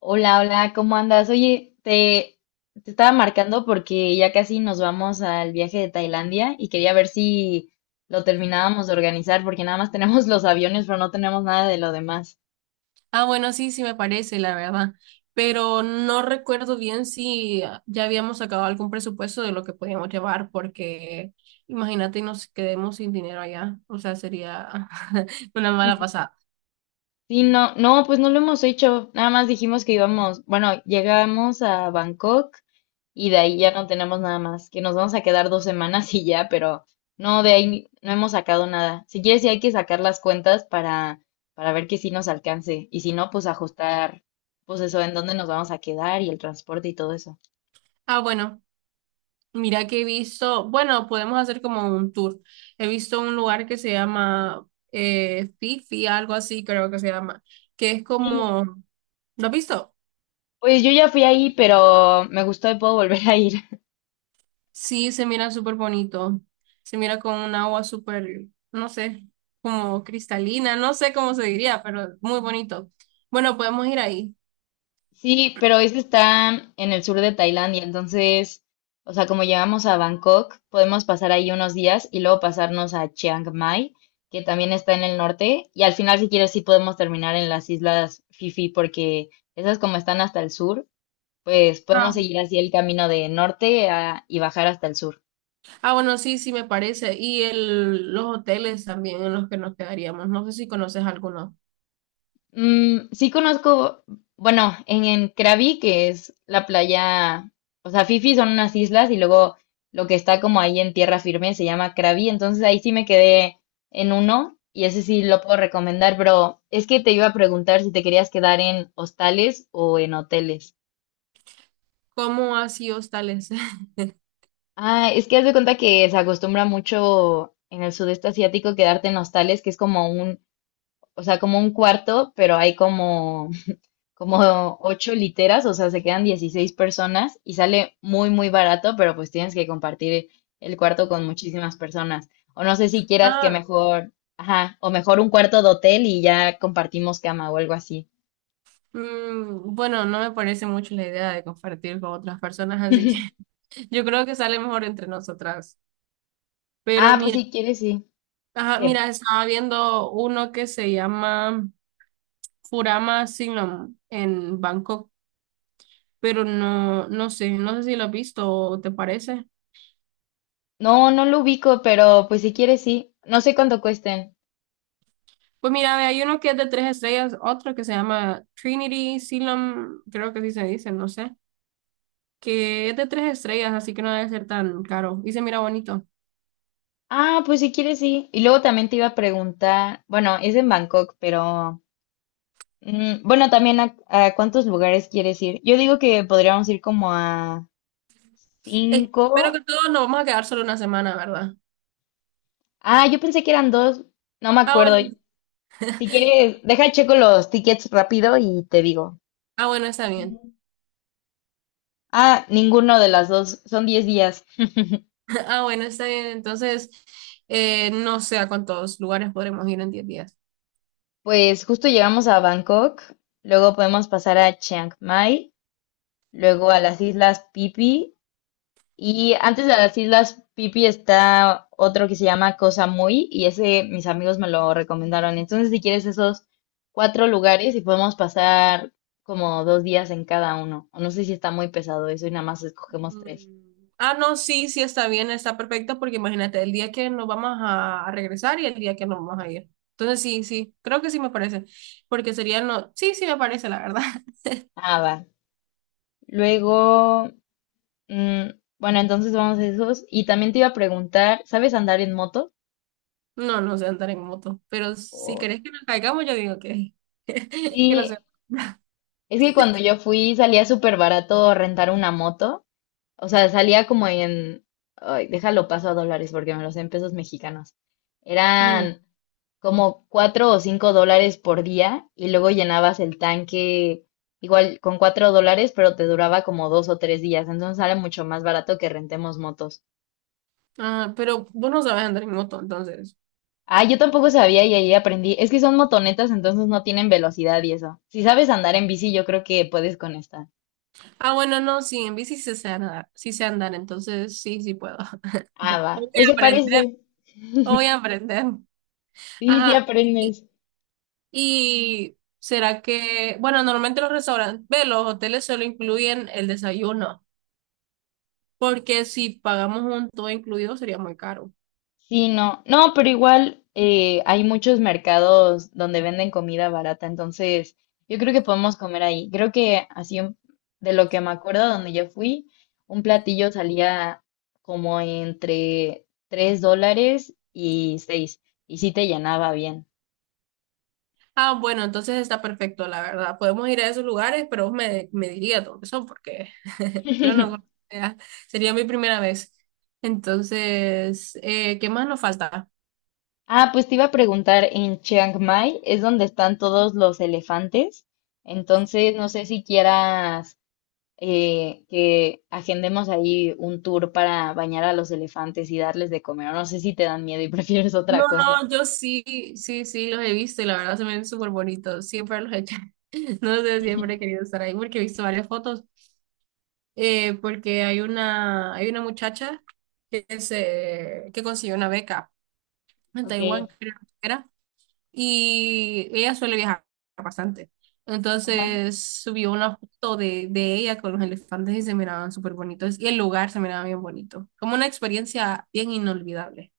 Hola, hola, ¿cómo andas? Oye, te estaba marcando porque ya casi nos vamos al viaje de Tailandia y quería ver si lo terminábamos de organizar porque nada más tenemos los aviones, pero no tenemos nada de lo demás. Ah, bueno, sí, sí me parece, la verdad. Pero no recuerdo bien si ya habíamos sacado algún presupuesto de lo que podíamos llevar, porque imagínate nos quedemos sin dinero allá. O sea, sería una mala pasada. Sí, no, no, pues no lo hemos hecho. Nada más dijimos que íbamos, bueno, llegamos a Bangkok y de ahí ya no tenemos nada más, que nos vamos a quedar 2 semanas y ya, pero no, de ahí no hemos sacado nada. Si quieres, sí hay que sacar las cuentas para ver que sí nos alcance y si no, pues ajustar, pues eso, en dónde nos vamos a quedar y el transporte y todo eso. Ah, bueno, mira que he visto, bueno, podemos hacer como un tour. He visto un lugar que se llama Fifi, algo así creo que se llama, que es Sí, como, ¿lo has visto? pues yo ya fui ahí, pero me gustó y puedo volver a ir. Sí, se mira súper bonito. Se mira con un agua súper, no sé, como cristalina, no sé cómo se diría, pero muy bonito. Bueno, podemos ir ahí. Sí, pero es que está en el sur de Tailandia, entonces, o sea, como llegamos a Bangkok, podemos pasar ahí unos días y luego pasarnos a Chiang Mai, que también está en el norte, y al final, si quieres, sí podemos terminar en las islas Fifi, porque esas como están hasta el sur, pues podemos Ah, seguir así el camino de norte y bajar hasta el sur. Ah, bueno, sí, sí me parece. Y los hoteles también en los que nos quedaríamos. No sé si conoces alguno. Mm, sí conozco, bueno, en Krabi, que es la playa, o sea, Fifi son unas islas y luego lo que está como ahí en tierra firme se llama Krabi, entonces ahí sí me quedé en uno y ese sí lo puedo recomendar, pero es que te iba a preguntar si te querías quedar en hostales o en hoteles. ¿Cómo así hostales? Ah, es que haz de cuenta que se acostumbra mucho en el sudeste asiático quedarte en hostales, que es como un, o sea, como un cuarto, pero hay como 8 literas, o sea, se quedan 16 personas y sale muy, muy barato, pero pues tienes que compartir el cuarto con muchísimas personas. O no sé si quieras que Ah, mejor, ajá, o mejor un cuarto de hotel y ya compartimos cama o algo así. Bueno, no me parece mucho la idea de compartir con otras personas, así que yo creo que sale mejor entre nosotras. Pero Ah, pues mira, si quieres, sí. ajá, mira, Que estaba viendo uno que se llama Furama Signum en Bangkok, pero no, no sé, no sé si lo has visto o te parece. no, no lo ubico, pero pues si quieres, sí. No sé cuánto cuesten. Pues mira, ve, hay uno que es de tres estrellas, otro que se llama Trinity Signum, creo que sí se dice, no sé, que es de tres estrellas, así que no debe ser tan caro y se mira bonito. Ah, pues si quieres, sí. Y luego también te iba a preguntar, bueno, es en Bangkok, pero bueno, también a cuántos lugares quieres ir. Yo digo que podríamos ir como a Espero que cinco. todos nos vamos a quedar solo una semana, ¿verdad? Ah, yo pensé que eran dos. No me Ah, acuerdo. bueno, Si quieres, deja checo los tickets rápido y te digo. ah, bueno, está bien. Ah, ninguno de las dos. Son 10 días. Ah, bueno, está bien. Entonces, no sé a cuántos lugares podremos ir en 10 días. Pues justo llegamos a Bangkok. Luego podemos pasar a Chiang Mai. Luego a las Islas Phi Phi. Y antes de las Islas Pipi está otro que se llama Cosa Muy y ese mis amigos me lo recomendaron. Entonces, si quieres esos 4 lugares y podemos pasar como 2 días en cada uno. O no sé si está muy pesado eso y nada más escogemos tres. Mm. Ah, no, sí, sí está bien, está perfecto, porque imagínate, el día que nos vamos a regresar y el día que nos vamos a ir. Entonces, sí, sí, creo que sí me parece, porque sería, no, sí, sí me parece, la verdad. Ah, va. Luego, mm, bueno, entonces vamos a esos. Y también te iba a preguntar, ¿sabes andar en moto? No, no sé andar en moto, pero si O- querés que nos caigamos, yo digo que, que no sé. Sí, es que cuando yo fui salía súper barato rentar una moto. O sea, salía como en, ay, déjalo paso a dólares porque me los sé en pesos mexicanos. Bueno, Eran como $4 o $5 por día y luego llenabas el tanque igual con $4, pero te duraba como 2 o 3 días. Entonces sale mucho más barato que rentemos motos. ah, pero vos no sabes andar en moto, entonces. Ah, yo tampoco sabía y ahí aprendí. Es que son motonetas, entonces no tienen velocidad y eso. Si sabes andar en bici, yo creo que puedes con esta. Ah, bueno, no, sí, en bici sí sé andar, entonces sí, sí puedo. Ah, Voy va. Pues a se aprender, parece. voy a aprender. Sí, sí Ajá. aprendes. Y será que, bueno, normalmente los restaurantes, ve, los hoteles solo incluyen el desayuno, porque si pagamos un todo incluido sería muy caro. Sí, no, no, pero igual hay muchos mercados donde venden comida barata, entonces yo creo que podemos comer ahí. Creo que así de lo que me acuerdo, donde yo fui, un platillo salía como entre $3 y 6, y sí te llenaba bien. Ah, bueno, entonces está perfecto, la verdad. Podemos ir a esos lugares, pero vos me diría dónde son, porque yo no conocía. Sería mi primera vez. Entonces, ¿qué más nos falta? Ah, pues te iba a preguntar, en Chiang Mai es donde están todos los elefantes, entonces no sé si quieras que agendemos ahí un tour para bañar a los elefantes y darles de comer. O no sé si te dan miedo y prefieres No, otra cosa. no, yo sí, sí, sí, los he visto y la verdad se me ven súper bonitos. Siempre los he hecho. No sé, siempre he querido estar ahí porque he visto varias fotos. Porque hay una muchacha que, que consiguió una beca en Ok, Taiwán, creo que era, y ella suele viajar bastante. ajá. Entonces subió una foto de ella con los elefantes y se miraban súper bonitos, y el lugar se miraba bien bonito, como una experiencia bien inolvidable.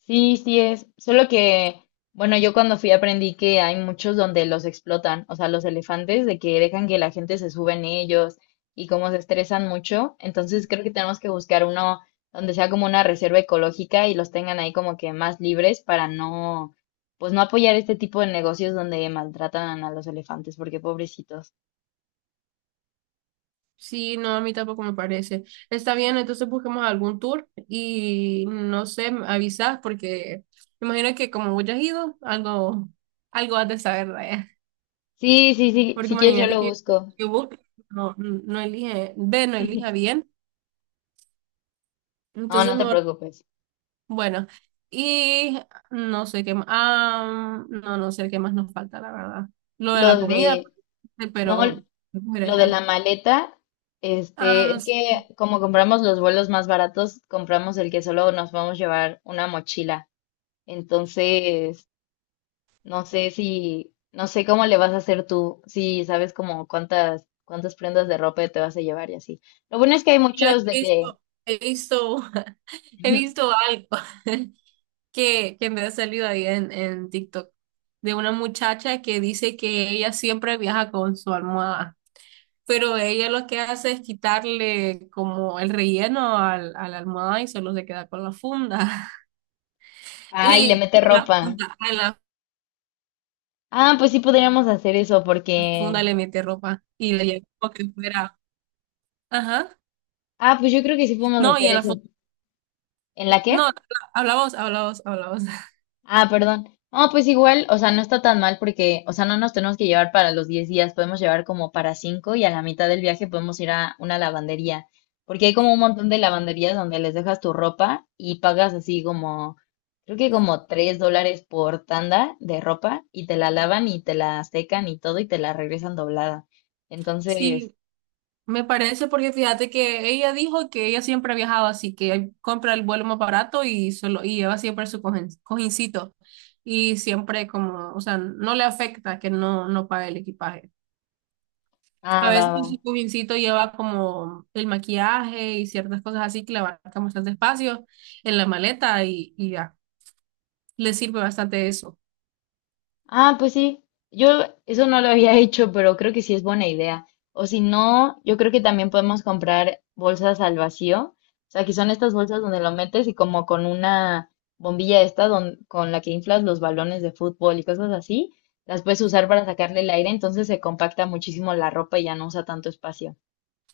Sí, sí es. Solo que, bueno, yo cuando fui aprendí que hay muchos donde los explotan, o sea, los elefantes, de que dejan que la gente se sube en ellos y como se estresan mucho. Entonces creo que tenemos que buscar uno donde sea como una reserva ecológica y los tengan ahí como que más libres para no, pues no apoyar este tipo de negocios donde maltratan a los elefantes, porque pobrecitos. Sí, no, a mí tampoco me parece. Está bien, entonces busquemos algún tour y no sé, me avisas porque me imagino que como vos ya has ido, algo, algo has de saber de... Sí, sí, sí, Porque si quieres yo imagínate lo que busco. Facebook no elige, B no elija bien. No, Entonces no te mejor, preocupes. bueno. Y no sé qué más. Ah, no, no sé qué más nos falta, la verdad. Lo de Lo la comida, de, este, no, pero Lo de la brega. maleta, este, Ah, es sí, que como compramos los vuelos más baratos, compramos el que solo nos vamos a llevar una mochila. Entonces, no sé si, no sé cómo le vas a hacer tú, si sabes como cuántas, prendas de ropa te vas a llevar y así. Lo bueno es que hay ya muchos de he que, visto, he visto, he visto algo que me ha salido ahí en TikTok de una muchacha que dice que ella siempre viaja con su almohada. Pero ella lo que hace es quitarle como el relleno al, a la almohada y solo se queda con la funda. ay, le Y mete de la ropa. funda, a la Ah, pues sí podríamos hacer eso porque, funda le mete ropa y le lleva como que fuera. Ajá. ah, pues yo creo que sí podemos No, y hacer en la eso. funda. ¿En la qué? No, habla vos, habla vos, habla vos. Ah, perdón. No, pues igual, o sea, no está tan mal porque, o sea, no nos tenemos que llevar para los 10 días, podemos llevar como para 5 y a la mitad del viaje podemos ir a una lavandería, porque hay como un montón de lavanderías donde les dejas tu ropa y pagas así como, creo que como $3 por tanda de ropa y te la lavan y te la secan y todo y te la regresan doblada. Entonces, Sí, me parece porque fíjate que ella dijo que ella siempre ha viajado así, que compra el vuelo más barato y, solo, y lleva siempre su cojincito. Y siempre como, o sea, no le afecta que no, no pague el equipaje. A ah, va, veces va. el cojincito lleva como el maquillaje y ciertas cosas así que le abarcan bastante espacio en la maleta y ya, le sirve bastante eso. Ah, pues sí, yo eso no lo había hecho, pero creo que sí es buena idea. O si no, yo creo que también podemos comprar bolsas al vacío. O sea, que son estas bolsas donde lo metes y como con una bombilla esta con la que inflas los balones de fútbol y cosas así, las puedes usar para sacarle el aire, entonces se compacta muchísimo la ropa y ya no usa tanto espacio.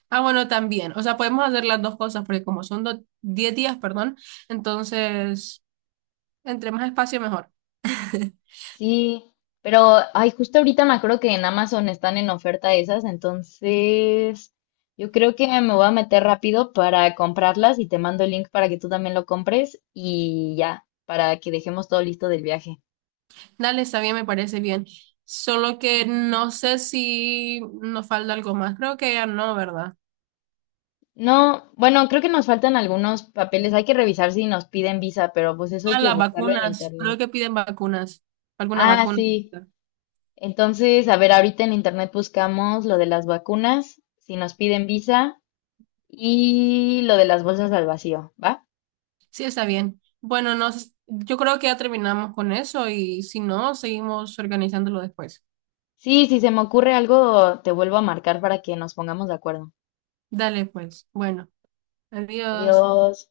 Ah, bueno, también, o sea, podemos hacer las dos cosas porque como son 10 días, perdón, entonces, entre más espacio, mejor. Sí, pero ay, justo ahorita me acuerdo que en Amazon están en oferta esas, entonces yo creo que me voy a meter rápido para comprarlas y te mando el link para que tú también lo compres y ya, para que dejemos todo listo del viaje. Dale, está bien, me parece bien. Solo que no sé si nos falta algo más. Creo que ya no, ¿verdad? No, bueno, creo que nos faltan algunos papeles, hay que revisar si nos piden visa, pero pues eso hay Ah, que las buscarlo en vacunas. Creo internet. que piden vacunas. Alguna Ah, vacuna. sí. Entonces, a ver, ahorita en internet buscamos lo de las vacunas, si nos piden visa y lo de las bolsas al vacío, ¿va? Sí, está bien. Bueno, no, yo creo que ya terminamos con eso y si no, seguimos organizándolo después. Sí, si se me ocurre algo, te vuelvo a marcar para que nos pongamos de acuerdo. Dale, pues. Bueno, adiós. Adiós.